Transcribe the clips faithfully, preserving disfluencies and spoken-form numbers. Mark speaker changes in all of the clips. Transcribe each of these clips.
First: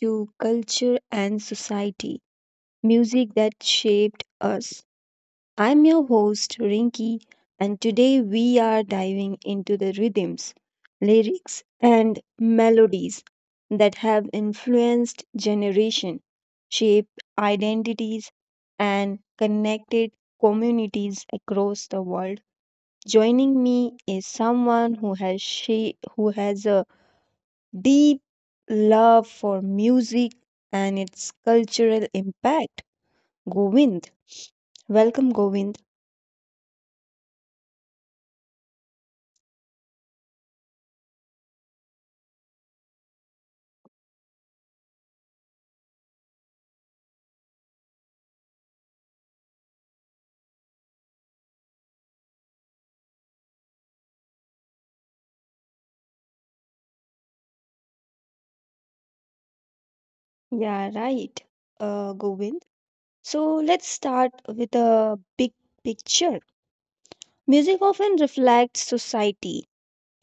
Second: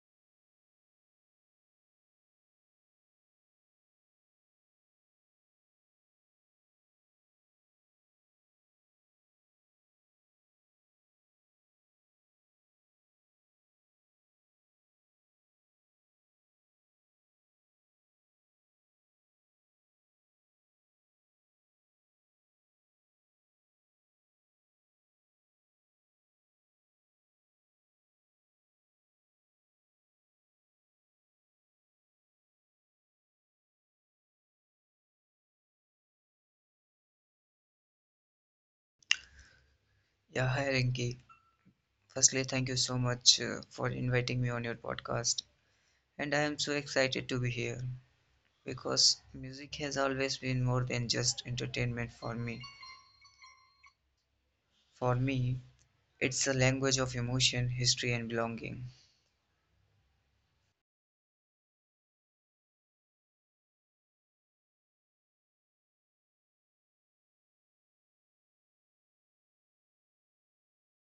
Speaker 1: to Culture and Society, music that shaped us. I'm your host, Rinki, and today we are diving into the rhythms, lyrics, and melodies that have influenced generation, shaped identities, and connected communities across the world. Joining me is someone who has she who has a deep love for music and its cultural impact. Govind, welcome, Govind.
Speaker 2: Yeah, hi Rinki. Firstly, thank you so much uh, for inviting me on your podcast. And I am so excited to be here because music has always been more than just entertainment for me. For me, it's a language of emotion, history, and belonging.
Speaker 1: Yeah, right, uh, Govind. So let's start with a big picture. Music often reflects society,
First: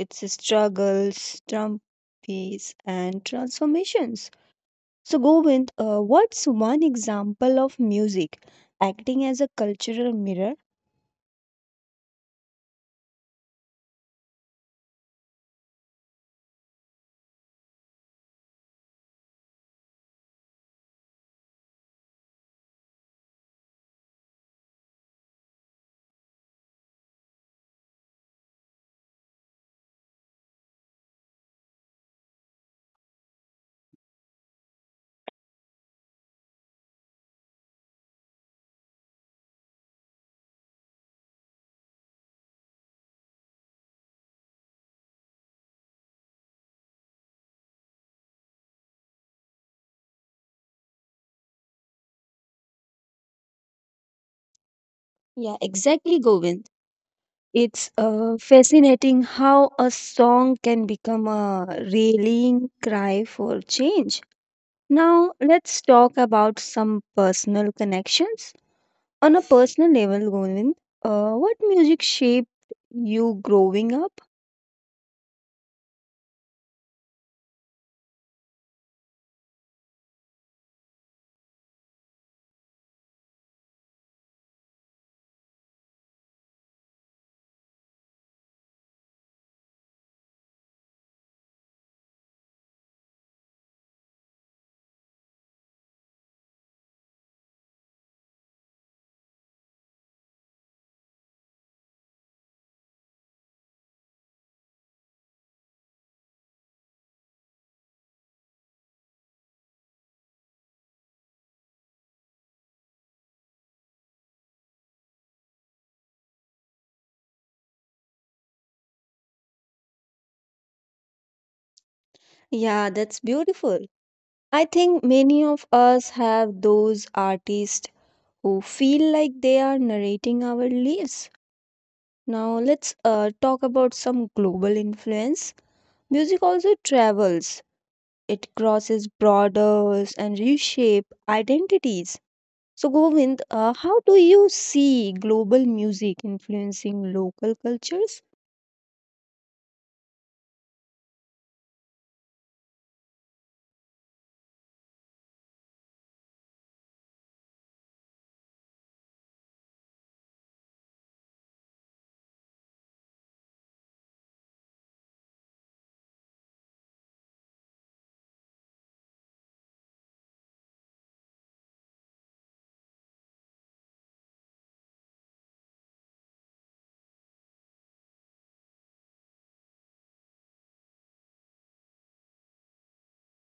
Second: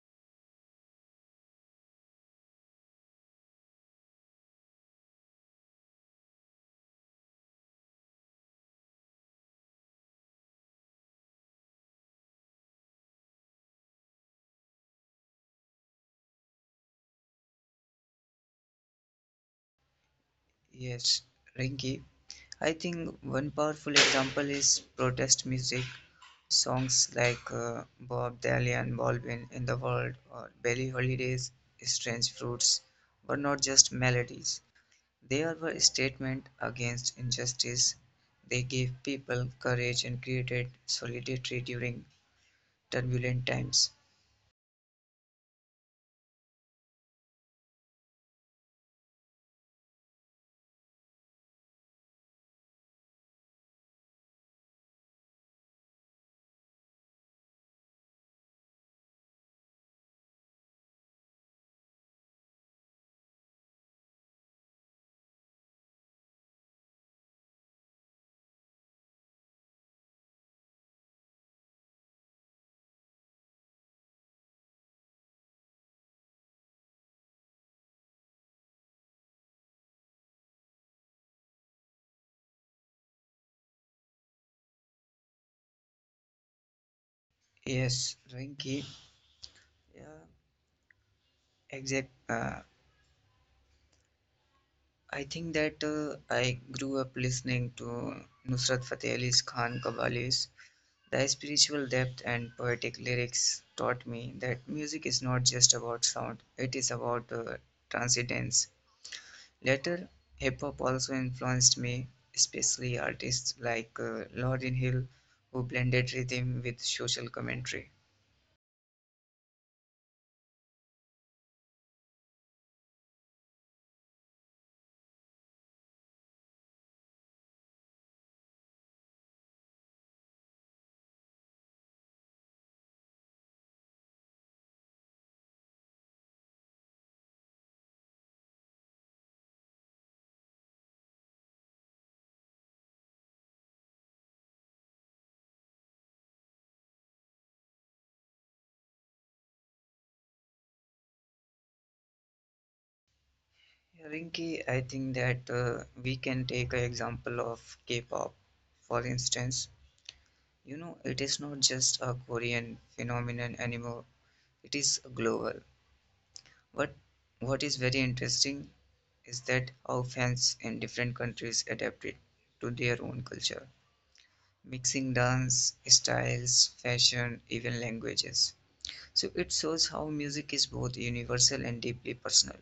Speaker 1: its struggles, triumphs, and transformations. So, Govind, uh, what's one example of music acting as a cultural mirror?
Speaker 2: Yes, Rinki, I think one powerful example is protest music. Songs like uh, Bob Dylan Baldwin in the World or Billie Holiday's Strange Fruits were not just melodies. There were statements against injustice. They gave people courage and created solidarity during turbulent times.
Speaker 1: Yeah, exactly, Govind. It's uh, fascinating how a song can become a rallying cry for change. Now, let's talk about some personal connections. On a personal level, Govind, uh, what music shaped you growing up?
Speaker 2: Yes, Rinki. Yeah, exact. Uh, I think that uh, I grew up listening to Nusrat Fateh Ali Khan Kabalis. The spiritual depth and poetic lyrics taught me that music is not just about sound; it is about uh, transcendence. Later, hip hop also influenced me, especially artists like uh, Lauryn Hill, who blended rhythm with social commentary.
Speaker 1: Yeah, that's beautiful. I think many of us have those artists who feel like they are narrating our lives. Now, let's uh, talk about some global influence. Music also travels. It crosses borders and reshape identities. So Govind, uh, how do you see global music influencing local cultures?
Speaker 2: Rinky, I think that uh, we can take an example of K pop, for instance. You know, it is not just a Korean phenomenon anymore, it is global. What what is very interesting is that how fans in different countries adapt it to their own culture, mixing dance styles, fashion, even languages. So it shows how music is both universal and deeply personal.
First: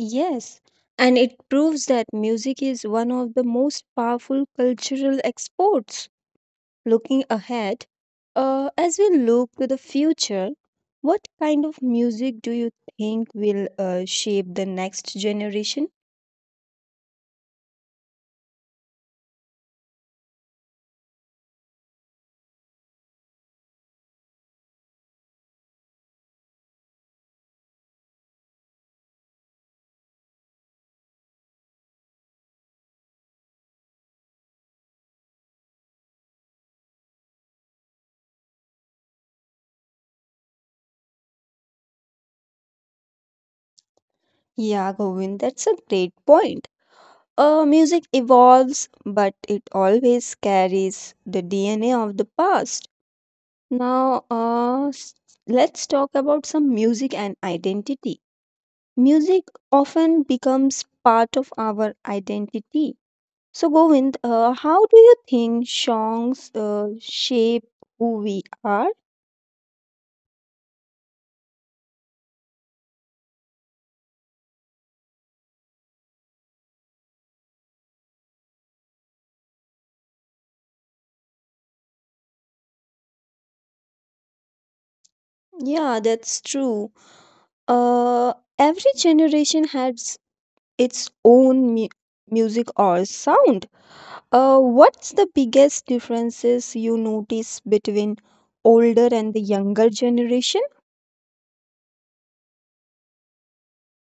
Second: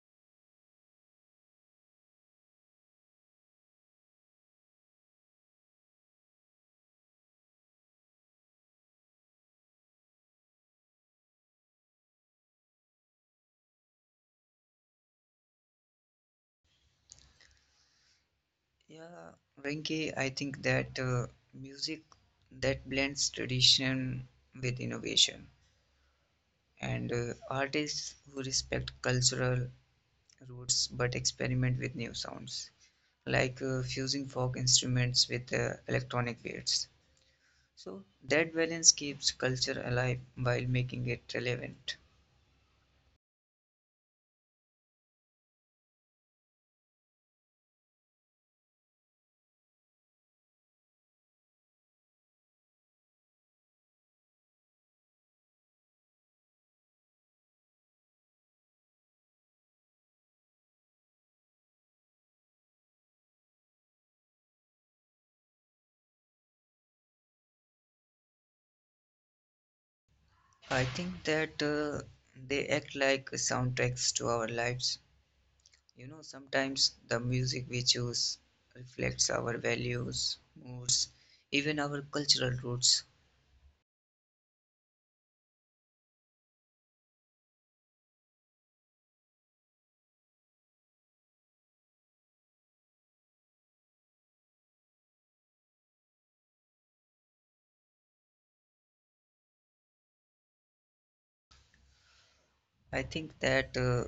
Speaker 1: Yes, and it proves that music is one of the most powerful cultural exports. Looking ahead, uh, as we look to the future, what kind of music do you think will uh, shape the next generation?
Speaker 2: Yeah, Rinki, I think that uh, music that blends tradition with innovation and uh, artists who respect cultural roots but experiment with new sounds, like uh, fusing folk instruments with uh, electronic beats. So that balance keeps culture alive while making it relevant.
Speaker 1: Yeah, Govind, that's a great point. Uh, music evolves, but it always carries the D N A of the past. Now, uh, s- let's talk about some music and identity. Music often becomes part of our identity. So, Govind, uh, how do you think songs uh, shape who we are?
Speaker 2: I think that uh, they act like soundtracks to our lives. You know, sometimes the music we choose reflects our values, moods, even our cultural roots.
Speaker 1: Yeah, that's true. Uh, every generation has its own mu- music or sound. Uh, what's the biggest differences you notice between older and the younger generation?
Speaker 2: I think that uh,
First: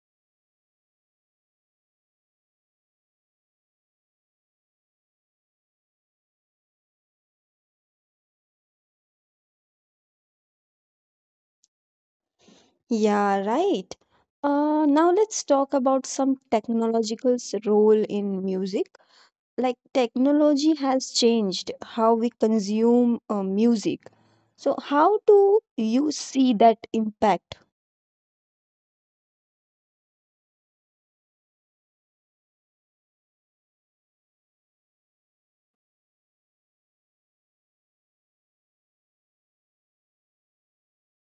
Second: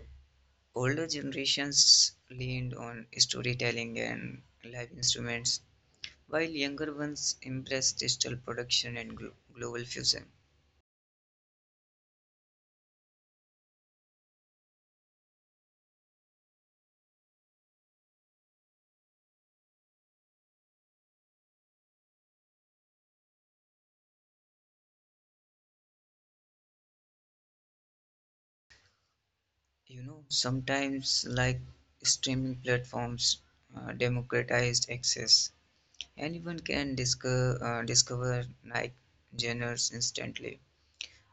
Speaker 2: older generations leaned on storytelling and live instruments, while younger ones embrace digital production and glo- global fusion.
Speaker 1: Yeah, right. Uh, now let's talk about some technological's role in music. Like technology has changed how we consume uh, music. So how do you see that impact?
Speaker 2: You know, sometimes like streaming platforms uh, democratized access. Anyone can discover, uh, discover like genres instantly,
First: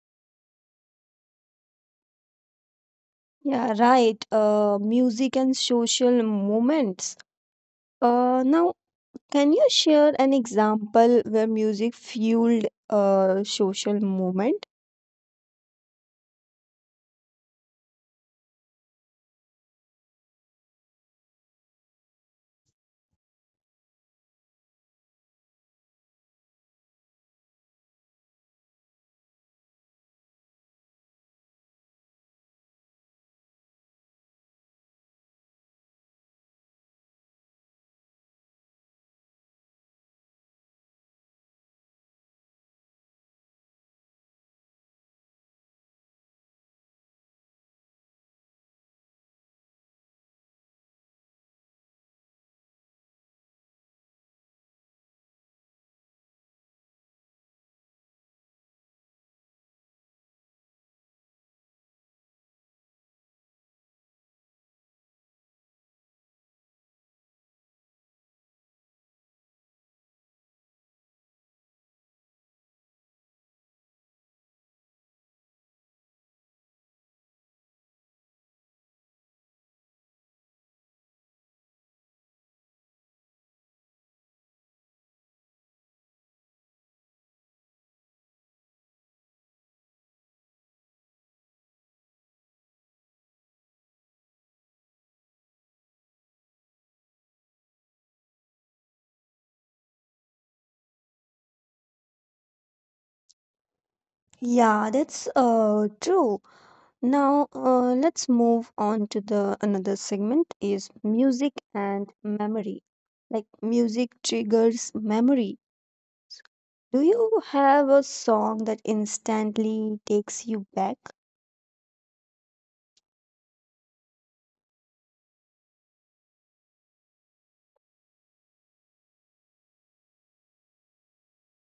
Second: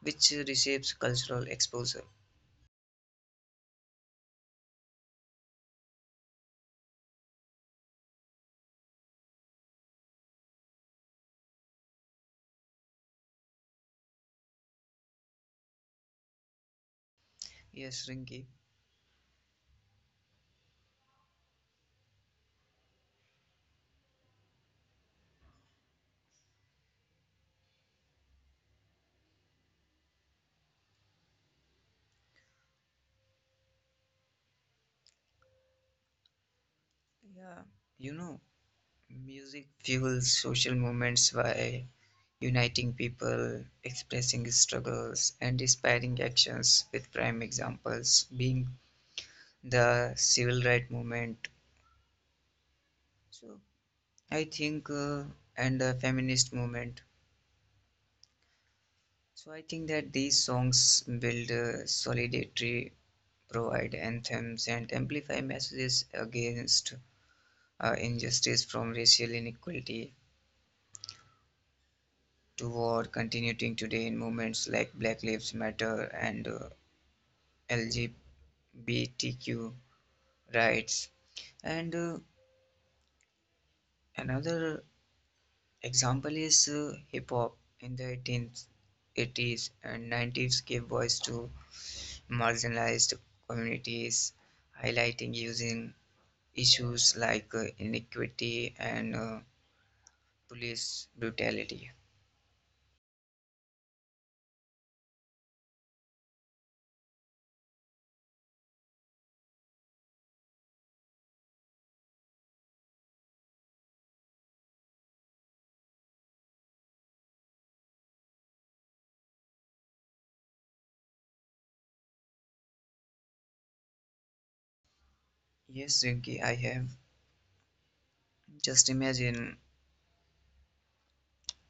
Speaker 2: which reshapes cultural exposure.
Speaker 1: Yeah, right. Uh, music and social moments. Uh, now can you share an example where music fueled a social movement?
Speaker 2: Yes, Rinki. Yeah, you know, music fuels social movements by uniting people, expressing struggles, and inspiring actions, with prime examples being the civil rights movement. So, I think, uh, and the feminist movement. So, I think that these songs build uh, solidarity, provide anthems, and amplify messages against uh, injustice, from racial inequality to war, continuing today in movements like Black Lives Matter and uh, L G B T Q rights. And uh, another example is uh, hip hop in the eighteen eighties and nineties gave voice to marginalized communities, highlighting using issues like uh, inequity and uh, police brutality.
Speaker 1: Yeah, that's uh true. Now uh, let's move on to the another segment is music and memory. Like music triggers memory. Do you have a song that instantly takes you back?
Speaker 2: Yes, Rinki, I have. Just imagine,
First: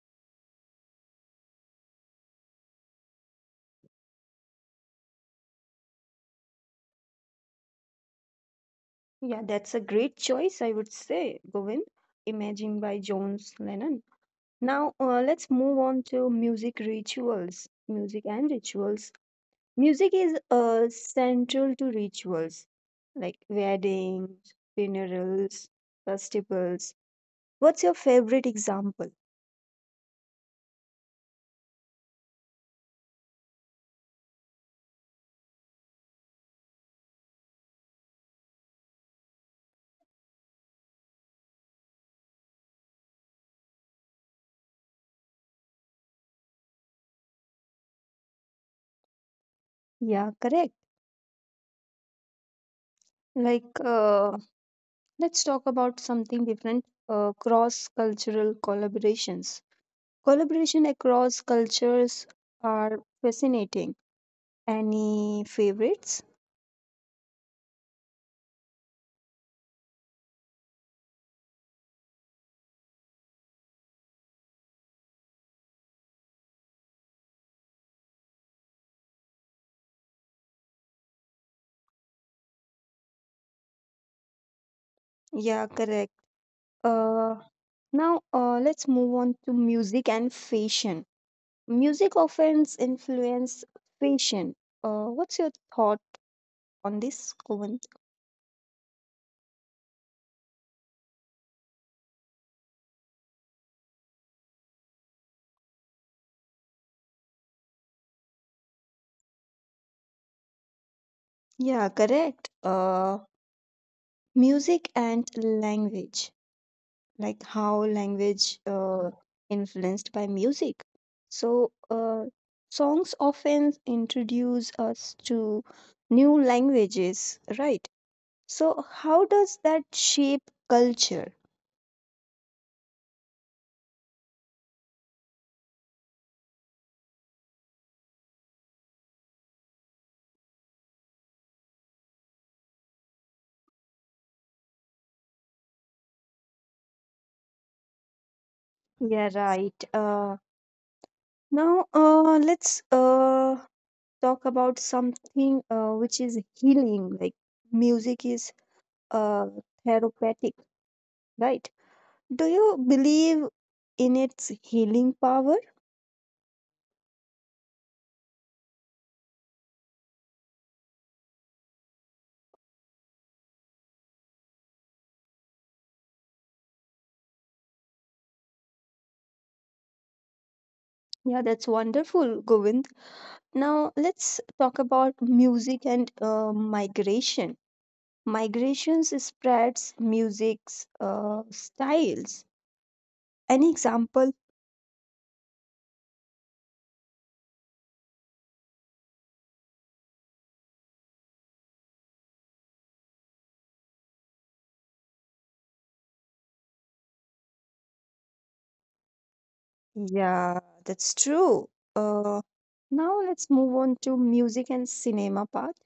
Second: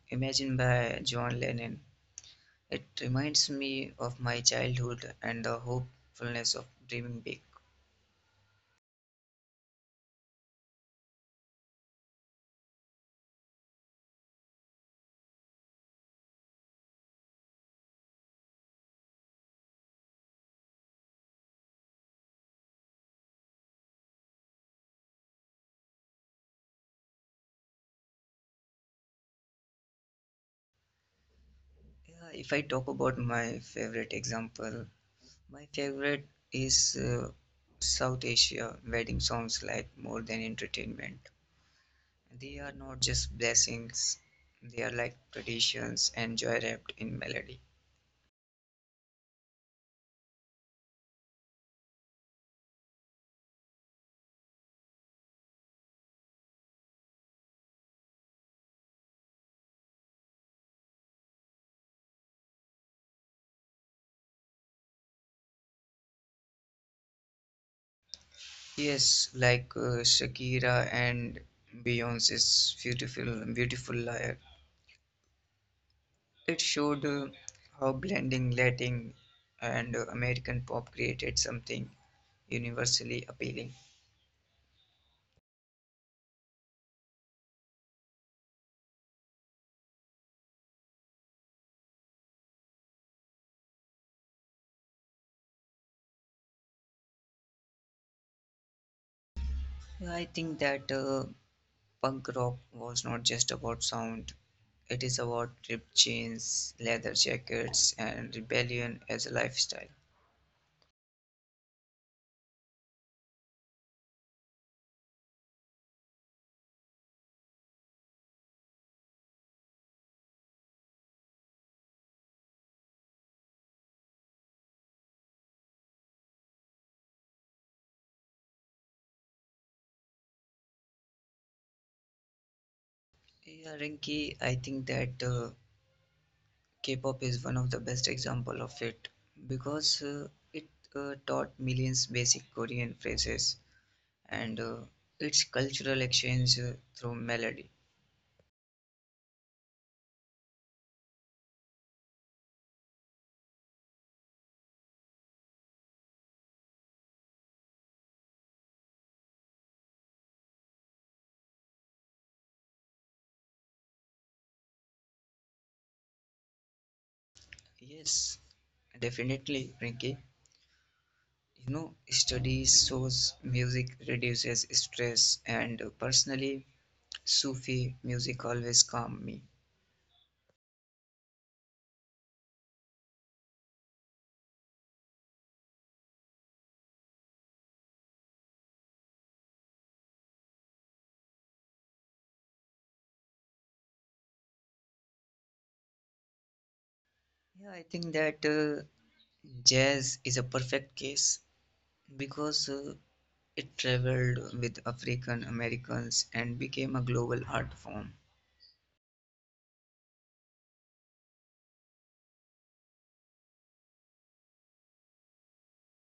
Speaker 2: imagine by John Lennon. It reminds me of my childhood and the hopefulness of dreaming big.
Speaker 1: Yeah, that's a great choice, I would say, Govind. Imagine by Jones Lennon. Now, uh, let's move on to music rituals. Music and rituals. Music is uh, central to rituals like weddings, funerals, festivals. What's your favorite example?
Speaker 2: Yeah, if I talk about my favorite example, my favorite is uh, South Asia wedding songs like More Than Entertainment. They are not just blessings, they are like traditions and joy wrapped in melody.
Speaker 1: Yeah, correct. Like, uh, let's talk about something different uh, cross cultural collaborations. Collaboration across cultures are fascinating. Any favorites?
Speaker 2: Yes, like uh, Shakira and Beyonce's beautiful, beautiful liar. It showed uh, how blending Latin and uh, American pop created something universally appealing.
Speaker 1: Yeah, correct. Uh, now uh, Let's move on to music and fashion. Music often influence fashion. Uh, what's your thought on this, Kuvan?
Speaker 2: Yeah, I think that uh, punk rock was not just about sound. It is about ripped jeans, leather jackets, and rebellion as a lifestyle.
Speaker 1: Yeah, correct. Uh, music and language, like how language uh, influenced by music. So uh, songs often introduce us to new languages, right? So how does that shape culture?
Speaker 2: Yeah, Rinki, I think that uh, K-pop is one of the best example of it because uh, it uh, taught millions basic Korean phrases and uh, its cultural exchange uh, through melody.
Speaker 1: Yeah, right. Uh, Now, uh, let's uh, talk about something uh, which is healing, like music is uh, therapeutic, right? Do you believe in its healing power?
Speaker 2: Yes, definitely, Rinki. You know, studies shows music reduces stress, and uh, personally, Sufi music always calm me.
Speaker 1: Yeah, that's wonderful, Govind. Now, let's talk about music and uh, migration. Migrations spreads music's uh, styles. Any example?
Speaker 2: Yeah, I think that uh, jazz is a perfect case because uh, it traveled with African Americans and became a global art form.
Speaker 1: Yeah, that's true. Uh, now let's move on to music and cinema part.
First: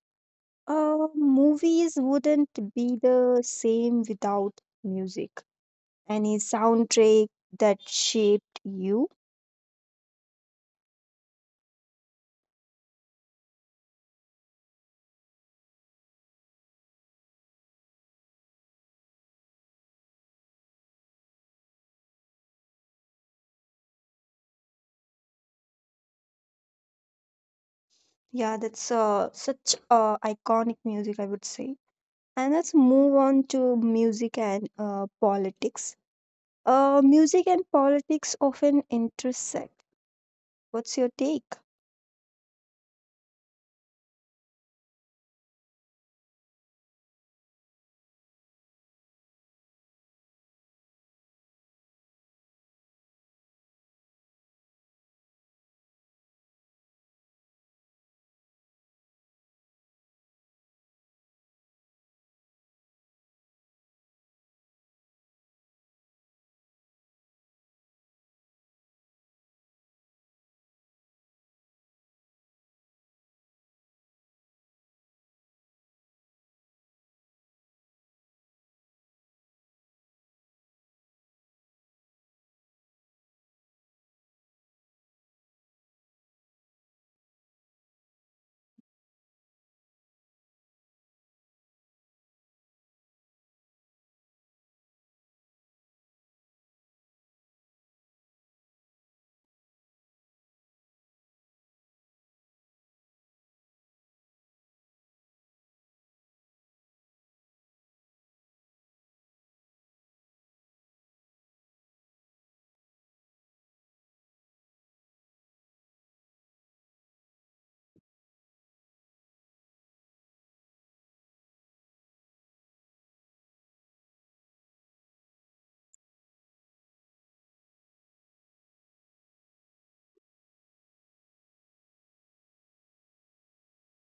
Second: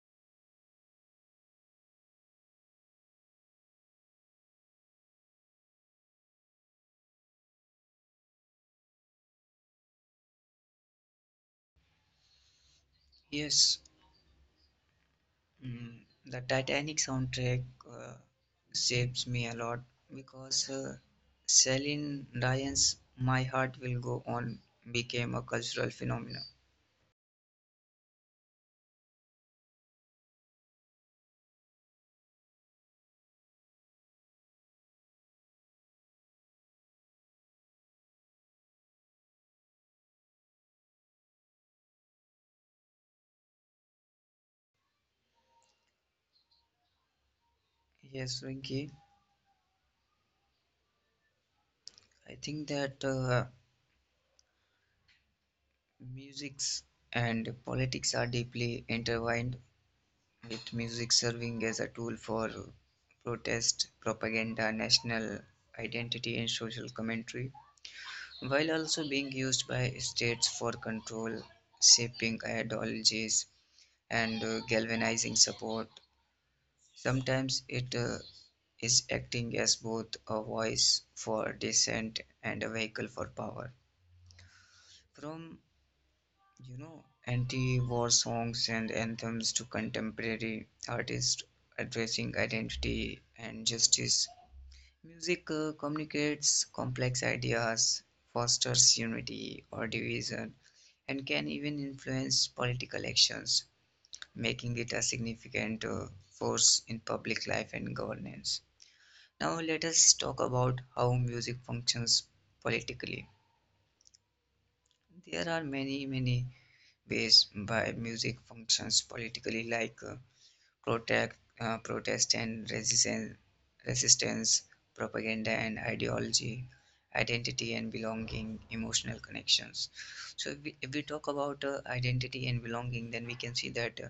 Speaker 1: Uh, movies wouldn't be the same without music. Any soundtrack that shaped you?
Speaker 2: Yes, mm, the Titanic soundtrack uh, saves me a lot because uh, Celine Dion's My Heart Will Go On became a cultural phenomenon.
Speaker 1: Yeah, that's uh, such uh, iconic music, I would say. And let's move on to music and uh, politics. Uh, music and politics often intersect. What's your take?
Speaker 2: Yes, Rinki, I think that uh, musics and politics are deeply intertwined, with music serving as a tool for protest, propaganda, national identity, and social commentary, while also being used by states for control, shaping ideologies, and uh, galvanizing support. Sometimes it uh, is acting as both a voice for dissent and a vehicle for power. From you know, anti-war songs and anthems to contemporary artists addressing identity and justice. Music uh, communicates complex ideas, fosters unity or division, and can even influence political actions, making it a significant uh, force in public life and governance. Now, let us talk about how music functions politically. There are many, many based by music functions politically, like uh, protect, uh, protest and resistance, resistance, propaganda and ideology, identity and belonging, emotional connections. So if we, if we talk about uh, identity and belonging, then we can see that uh,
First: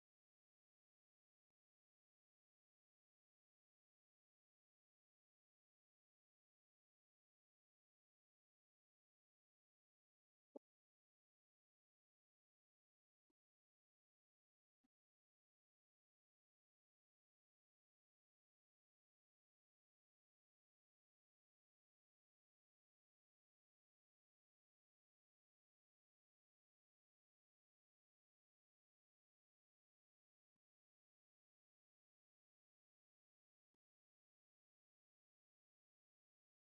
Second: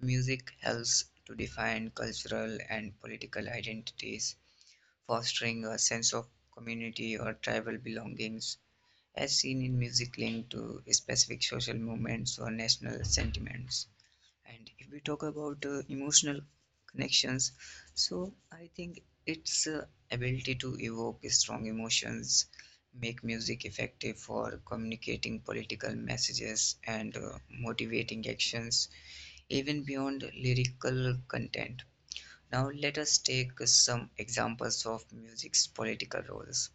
Speaker 2: music helps to define cultural and political identities, fostering a sense of community or tribal belongings as seen in music linked to specific social movements or national sentiments. And if we talk about uh, emotional connections, so I think its uh, ability to evoke strong emotions make music effective for communicating political messages and uh, motivating actions even beyond lyrical content. Now let us take some examples of music's political roles.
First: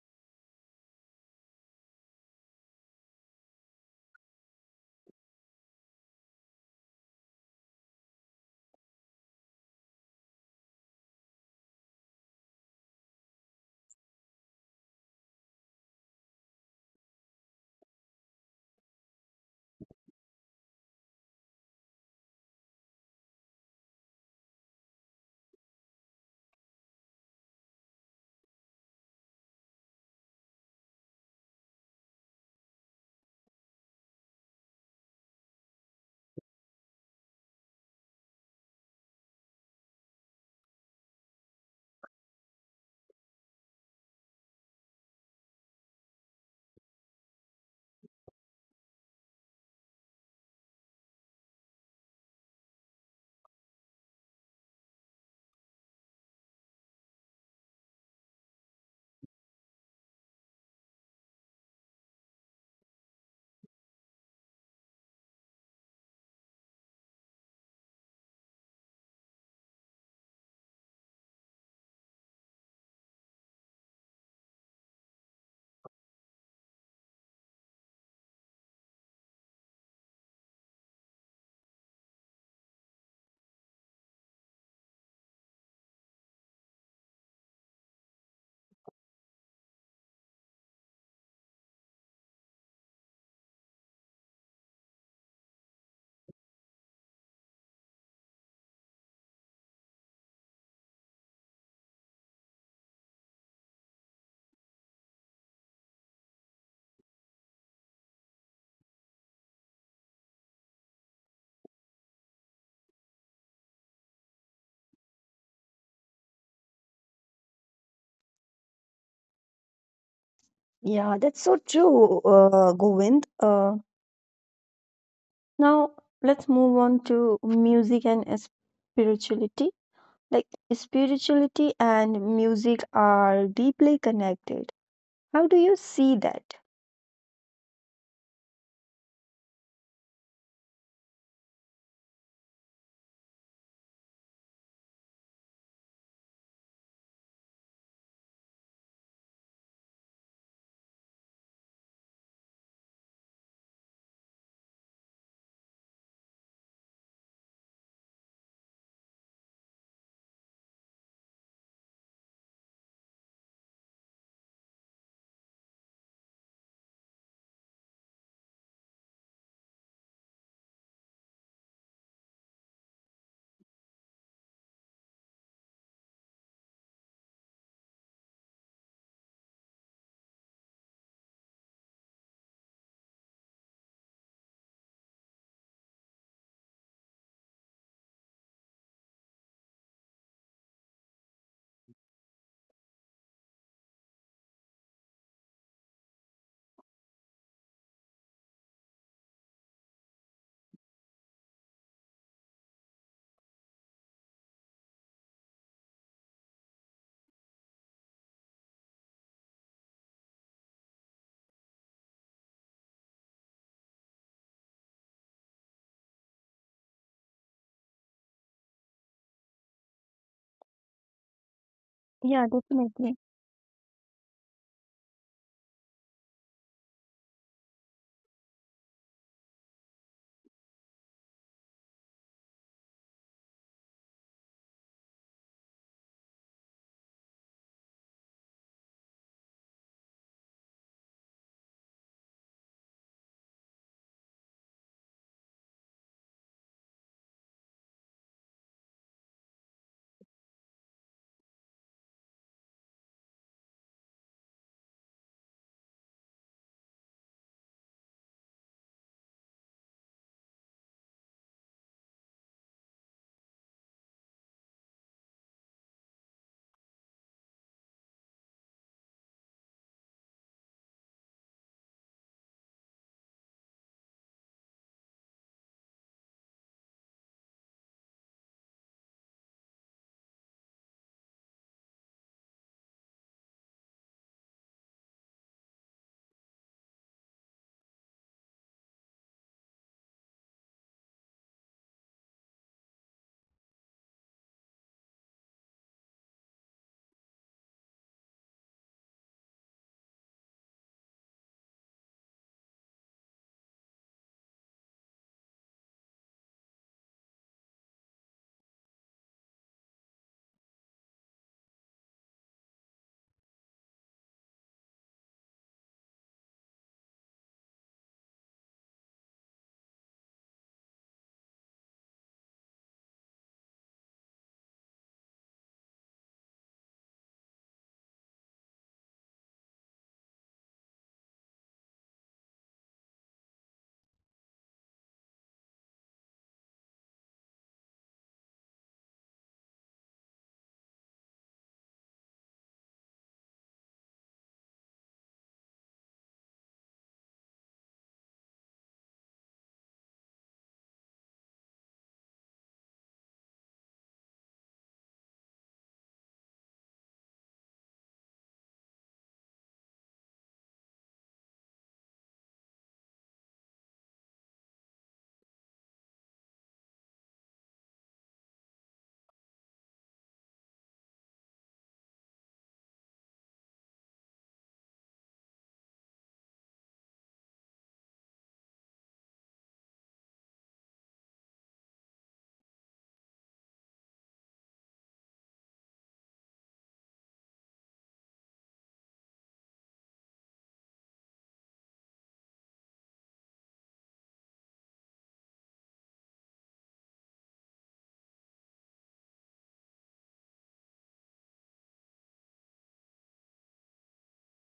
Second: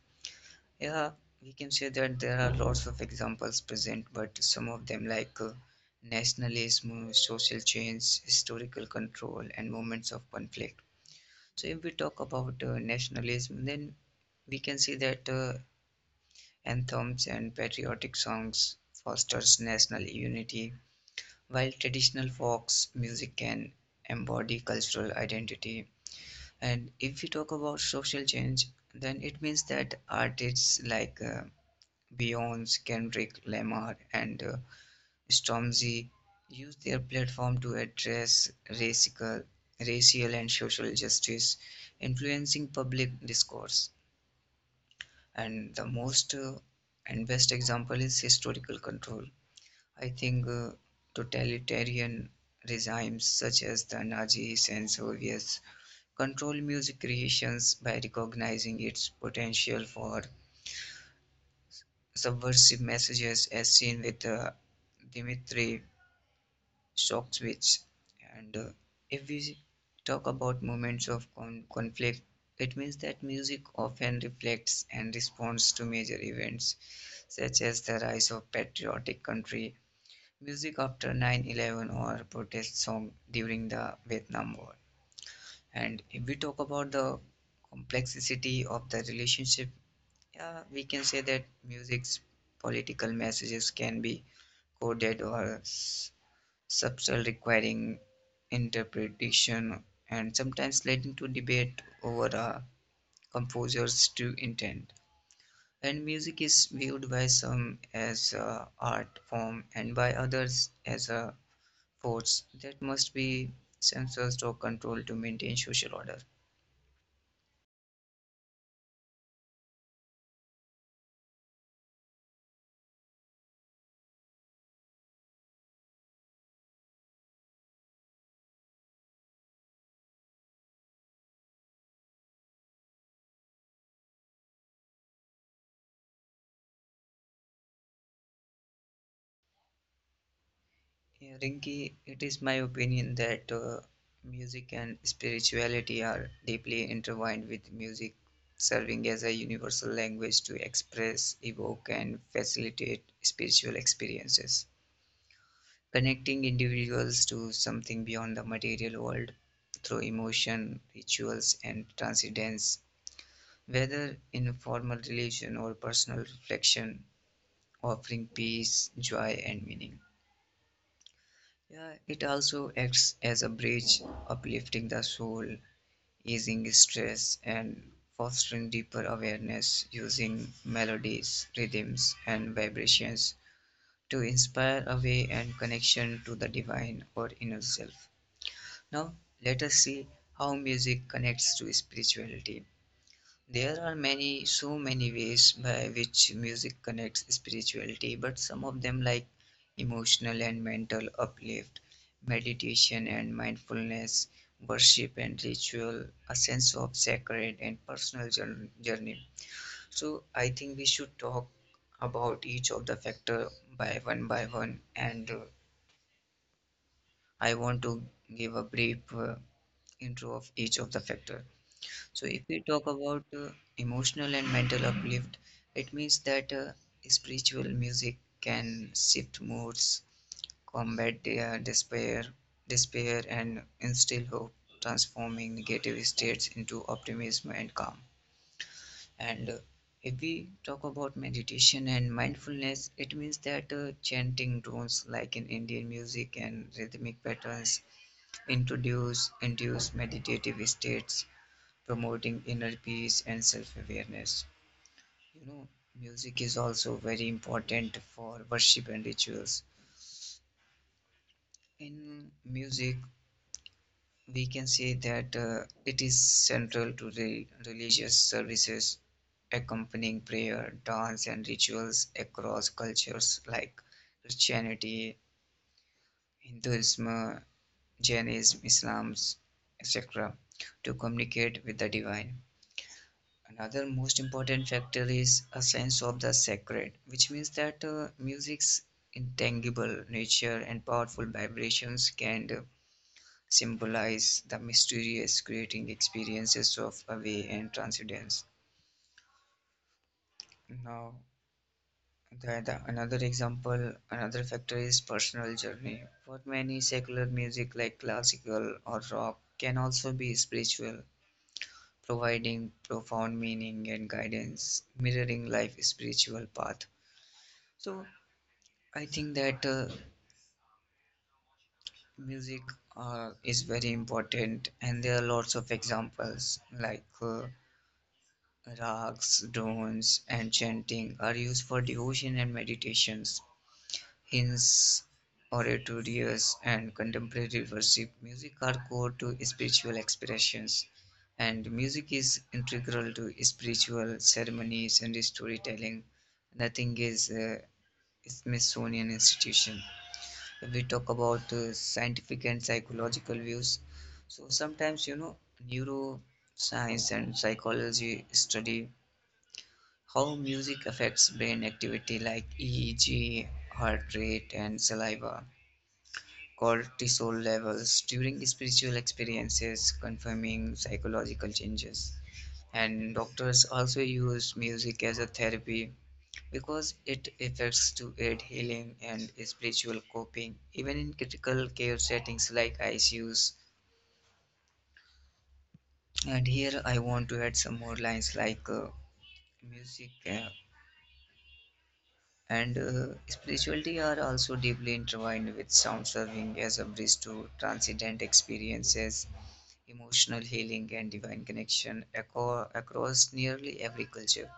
Speaker 2: Yeah, we can say that there are lots of examples present, but some of them, like uh, nationalism, social change, historical control, and moments of conflict. So, if we talk about uh, nationalism, then we can see that uh, anthems and patriotic songs fosters national unity, while traditional folk music can embody cultural identity. And if we talk about social change, then it means that artists like uh, Beyonce, Kendrick Lamar, and uh, Stormzy used their platform to address racial, racial and social justice, influencing public discourse. And the most uh, and best example is historical control. I think uh, totalitarian regimes such as the Nazis and Soviets control music creations by recognizing its potential for subversive messages, as seen with uh, Dimitri shock switch. And uh, if we talk about moments of con- conflict, it means that music often reflects and responds to major events, such as the rise of patriotic country music after nine eleven or protest song during the Vietnam War. And if we talk about the complexity of the relationship, yeah, we can say that music's political messages can be coded or s- subtle, requiring interpretation and sometimes leading to debate over a composer's true intent. And music is viewed by some as a art form and by others as a force that must be censored or controlled to maintain social order.
Speaker 1: Yeah, that's so true, uh, Govind. Uh, Now let's move on to music and spirituality. Like spirituality and music are deeply connected. How do you see that?
Speaker 2: Yeah, Rinki, it is my opinion that uh, music and spirituality are deeply intertwined, with music serving as a universal language to express, evoke, and facilitate spiritual experiences, connecting individuals to something beyond the material world through emotion, rituals, and transcendence, whether in formal religion or personal reflection, offering peace, joy, and meaning. Yeah, it also acts as a bridge, uplifting the soul, easing stress, and fostering deeper awareness using melodies, rhythms, and vibrations to inspire awe and connection to the divine or inner self. Now, let us see how music connects to spirituality. There are many, so many ways by which music connects spirituality, but some of them, like emotional and mental uplift, meditation and mindfulness, worship and ritual, a sense of sacred and personal jour- journey. So, I think we should talk about each of the factor by one by one, and uh, I want to give a brief uh, intro of each of the factor. So
Speaker 1: Yeah,
Speaker 2: if we talk
Speaker 1: definitely.
Speaker 2: about uh, emotional and mental uplift, it means that uh, spiritual music can shift moods, combat their despair, despair and instill hope, transforming negative states into optimism and calm. And uh, if we talk about meditation and mindfulness, it means that uh, chanting tones like in Indian music and rhythmic patterns introduce induce meditative states, promoting inner peace and self awareness. You know, music is also very important for worship and rituals. In music, we can say that uh, it is central to the religious services, accompanying prayer, dance, and rituals across cultures like Christianity, Hinduism, Jainism, Islam, et cetera, to communicate with the divine. Another most important factor is a sense of the sacred, which means that uh, music's intangible nature and powerful vibrations can uh, symbolize the mysterious, creating experiences of awe and transcendence. Now, the, the, another example, another factor is personal journey. For many, secular music like classical or rock can also be spiritual, providing profound meaning and guidance, mirroring life's spiritual path. So I think that uh, music uh, is very important, and there are lots of examples like uh, rags, dones, and chanting are used for devotion and meditations. Hymns, oratorios, and contemporary worship music are core to spiritual expressions, and music is integral to spiritual ceremonies and storytelling. Nothing is a Smithsonian institution. We talk about uh, scientific and psychological views, so sometimes you know neuroscience and psychology study how music affects brain activity like E E G, heart rate, and saliva cortisol levels during spiritual experiences, confirming psychological changes. And doctors also use music as a therapy because it affects to aid healing and spiritual coping even in critical care settings like I C Us. And here I want to add some more lines like uh, music uh, and uh, spirituality are also deeply intertwined with sound serving as a bridge to transcendent experiences, emotional healing, and divine connection aco- across nearly every culture.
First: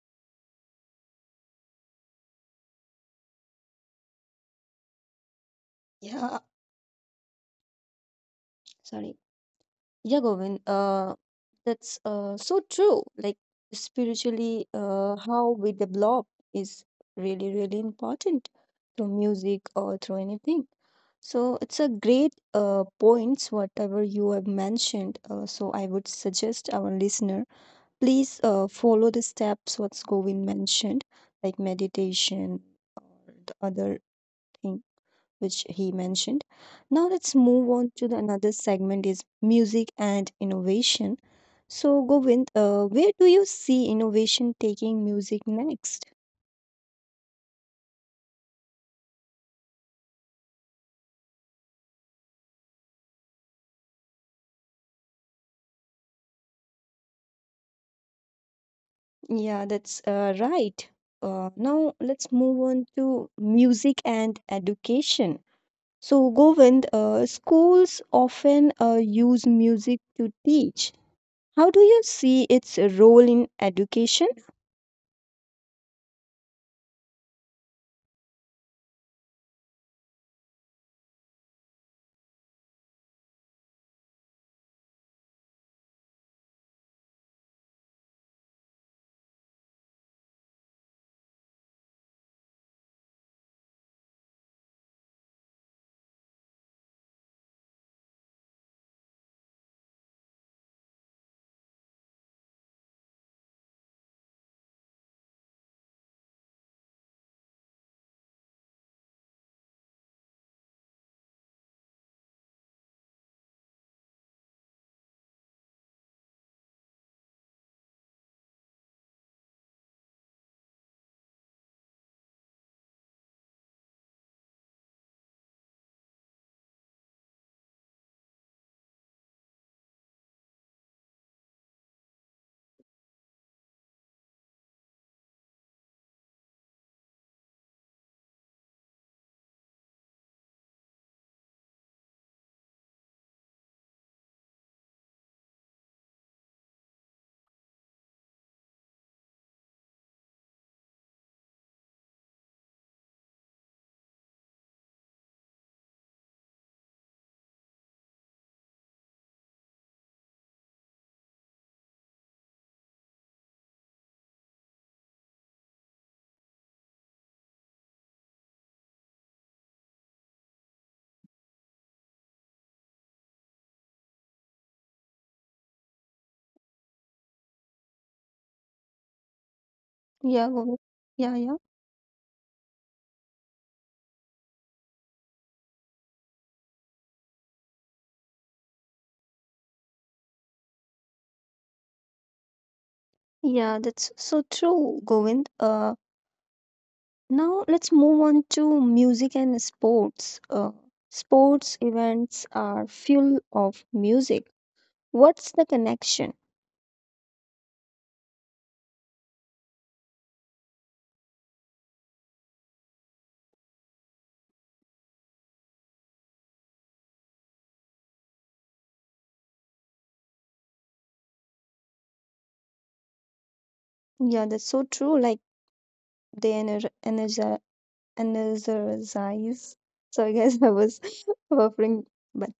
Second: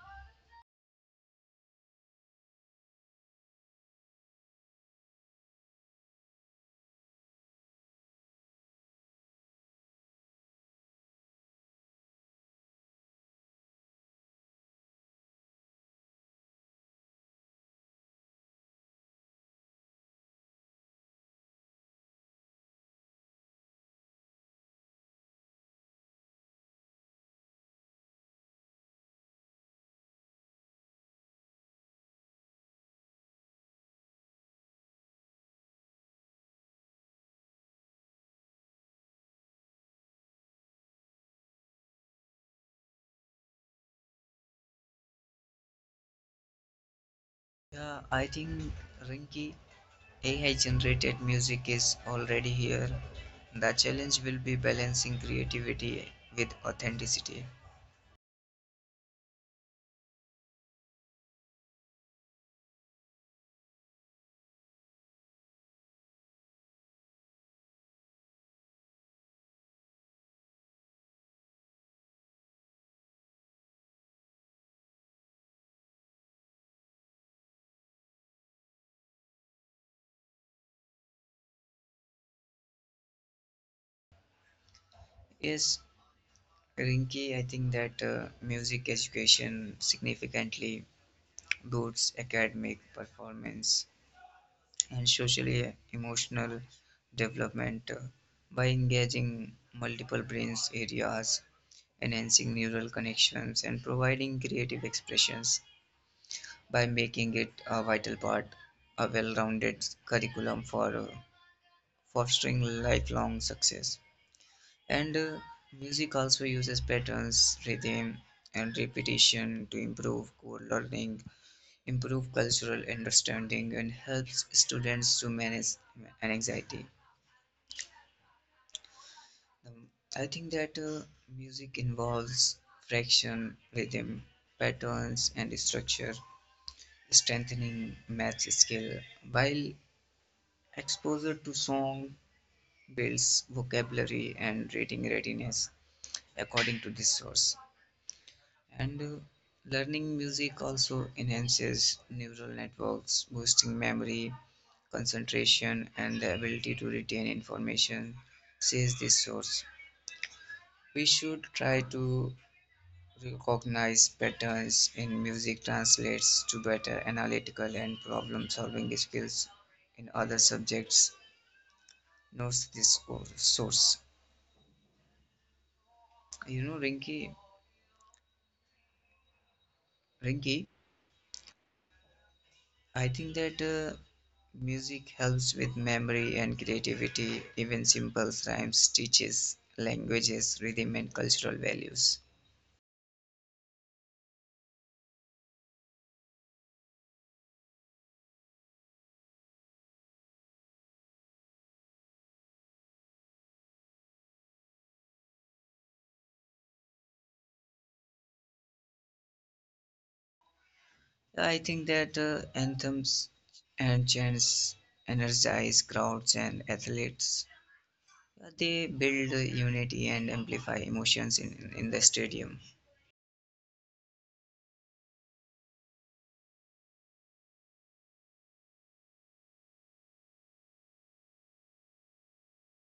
Speaker 1: Yeah, sorry. Yeah, Govind, uh, that's uh, so true. Like spiritually, uh, how we develop is really, really important through music or through anything. So it's a great uh, points whatever you have mentioned. Uh, so I would suggest our listener please uh, follow the steps what's Govind mentioned, like meditation or the other thing which he mentioned. Now let's move on to the another segment is music and innovation. So Govind, uh, where do you see innovation taking music next?
Speaker 2: Yeah, I think Rinki A I-generated music is already here. The challenge will be balancing creativity with authenticity.
Speaker 1: Yeah, that's uh, right. Uh, now let's move on to music and education. So Govind, uh, schools often uh, use music to teach. How do you see its role in education?
Speaker 2: Yes, Rinki, I think that uh, music education significantly boosts academic performance and socially emotional development uh, by engaging multiple brain areas, enhancing neural connections, and providing creative expressions, by making it a vital part a well-rounded curriculum for uh, fostering lifelong success. And uh, music also uses patterns, rhythm, and repetition to improve core learning, improve cultural understanding, and helps students to manage an anxiety. um, I think that uh, music involves fraction, rhythm, patterns, and structure, strengthening math skill, while exposure to song builds vocabulary and reading readiness, according to this source. And uh, learning music also enhances neural networks, boosting memory, concentration, and the ability to retain information, says this source. We should try to recognize patterns in music translates to better analytical and problem solving skills in other subjects, notes this source. You know, Rinky,
Speaker 1: Yeah,
Speaker 2: Rinky,
Speaker 1: Govind. Yeah, yeah.
Speaker 2: I think that uh, music helps with memory and creativity. Even simple rhymes teaches languages, rhythm, and cultural values.
Speaker 1: Yeah, that's so true, Govind. Uh, now let's move on to music and sports. Uh, sports events are full of music. What's the connection?
Speaker 2: I think that uh, anthems and chants energize crowds and athletes. Uh, They build uh, unity and amplify emotions in, in the stadium.
Speaker 1: Yeah, that's so true. Like they ener energi energize. Sorry, guys, I was buffering, but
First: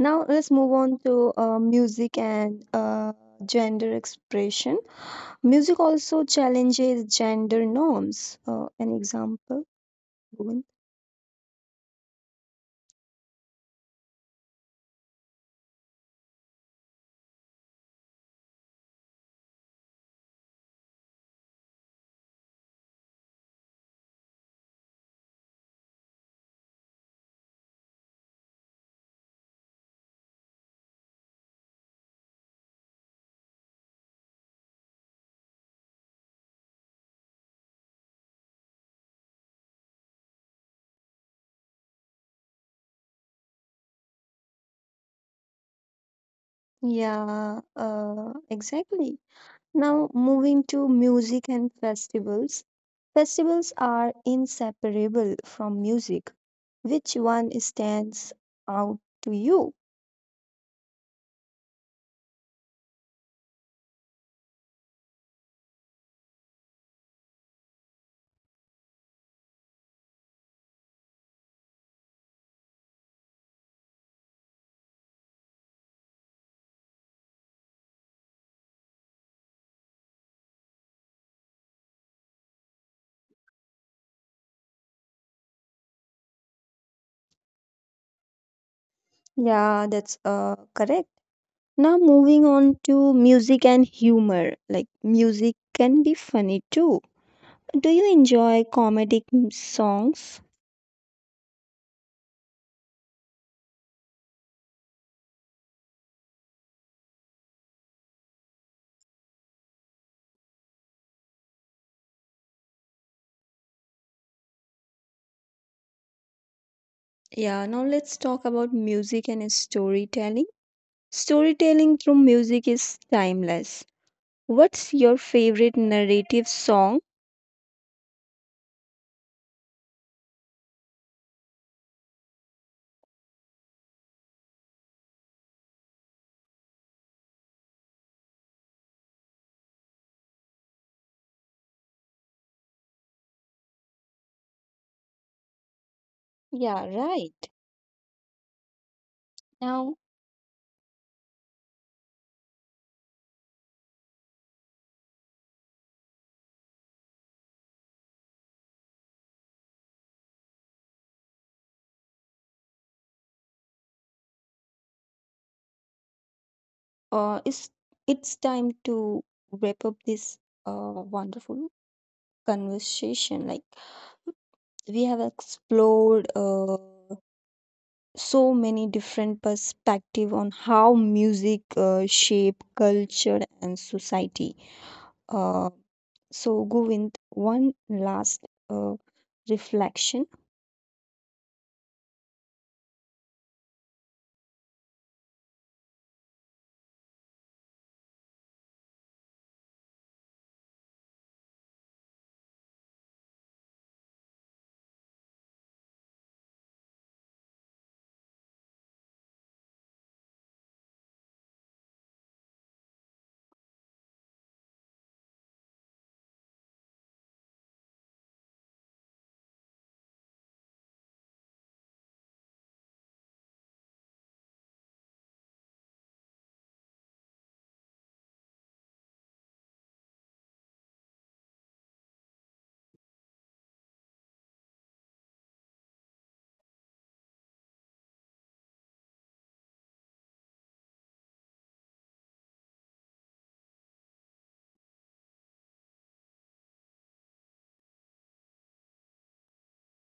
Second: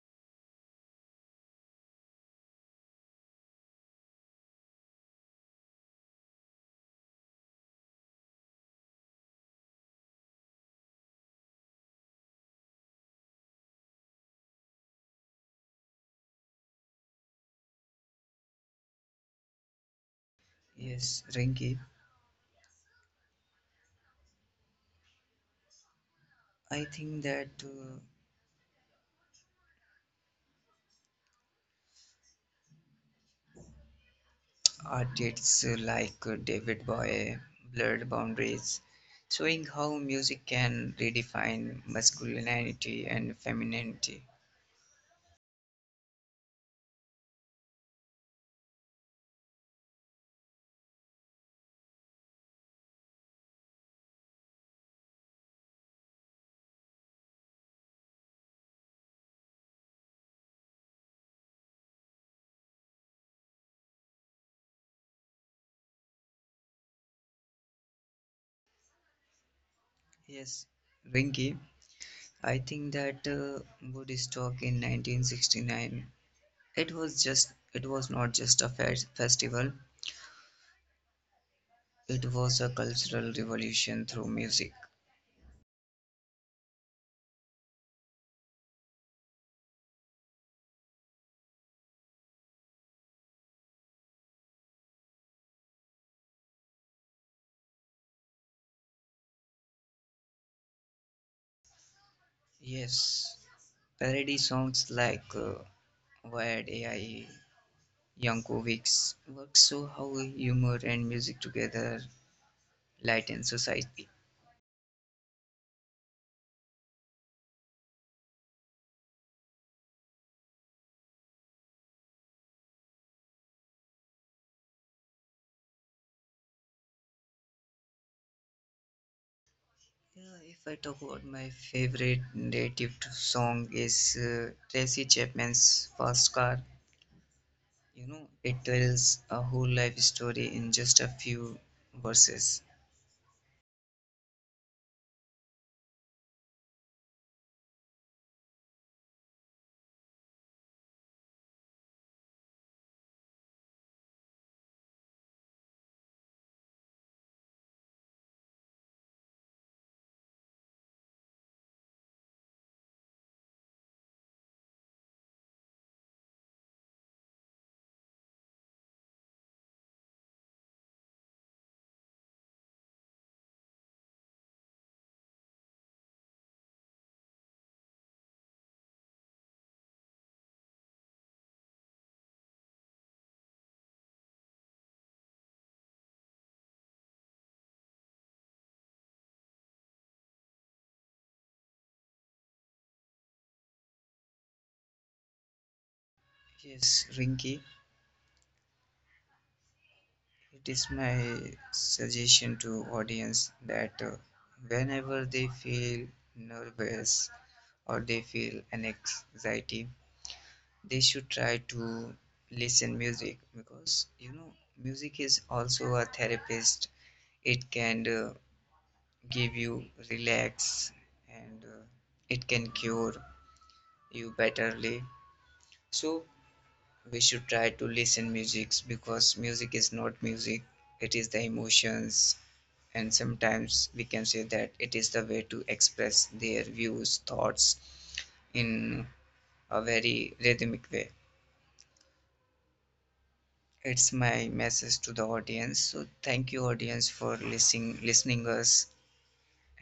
Speaker 1: now let's move on to uh, music and uh, gender expression. Music also challenges gender norms. Uh, an example. Bhuvan?
Speaker 2: Yes, Rinky, I think that. Uh, artists like David Bowie, Blurred Boundaries, showing how music can redefine masculinity and femininity.
Speaker 1: Yeah, uh, exactly. Now moving to music and festivals. Festivals are inseparable from music. Which one stands out to you?
Speaker 2: Yes, Ringy, I think that uh, Woodstock in nineteen sixty-nine, it was just it was not just a fe- festival, it was a cultural revolution through music.
Speaker 1: Yeah, that's uh, correct. Now, moving on to music and humor. Like, music can be funny too. Do you enjoy comedic m- songs?
Speaker 2: Yes, parody songs like uh, Wired A I Yankovic's works show how humor and music together lighten society.
Speaker 1: Yeah, now let's talk about music and storytelling. Storytelling through music is timeless. What's your favorite narrative song?
Speaker 2: Yeah, if I talk about my favorite native to song is uh, Tracy Chapman's Fast Car. You know, it tells a whole life story in just a few verses.
Speaker 1: Yeah, right. Now, uh, it's, it's time to wrap up this uh, wonderful conversation. Like, we have explored. Uh, so many different perspective on how music uh, shape culture and society, uh, so Govind, one last uh, reflection.
Speaker 2: Yes, Rinky, it is my suggestion to audience that uh, whenever they feel nervous or they feel an anxiety, they should try to listen music because you know music is also a therapist. It can uh, give you relax and uh, it can cure you betterly. So we should try to listen musics because music is not music, it is the emotions, and sometimes we can say that it is the way to express their views thoughts in a very rhythmic way. It's my message to the audience. So thank you audience for listening listening us,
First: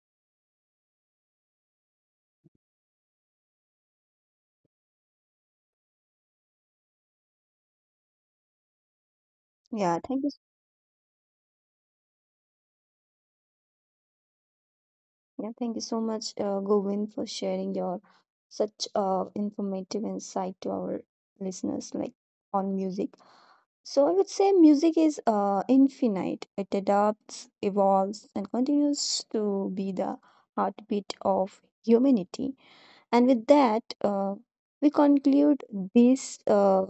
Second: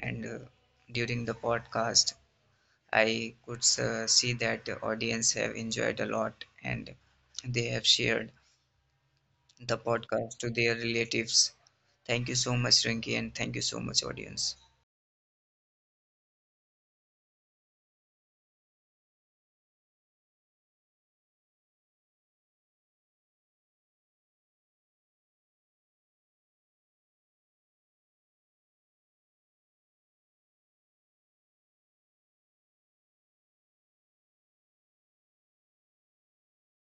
Speaker 2: and uh, during the podcast I could uh, see that the audience have enjoyed a lot and they have shared the
Speaker 1: yeah thank you
Speaker 2: podcast
Speaker 1: s-
Speaker 2: to their relatives. Thank you so much Rinki, and thank you so much audience.
Speaker 1: yeah, thank you so much uh, Govind, for sharing your such uh, informative insight to our listeners like on music. So I would say music is uh, infinite. It adapts, evolves, and continues to be the heartbeat of humanity. And with that, uh, we conclude this uh,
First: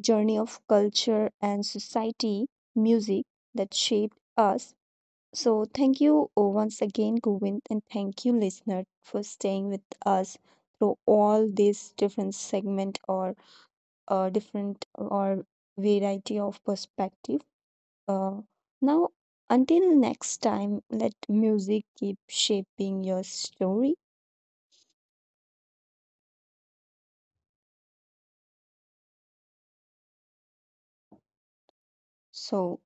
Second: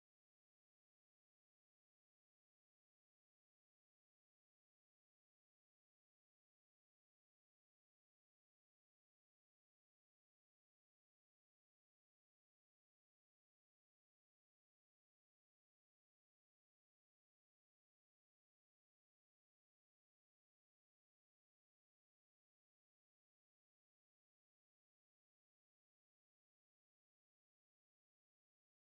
Speaker 1: journey of culture and society, music that shaped us. So, thank you uh, once again, Govind, and thank you, listener, for staying with us through all these different segment or uh, different or variety of perspective. Uh, Now, until next time, let music keep shaping your story. So,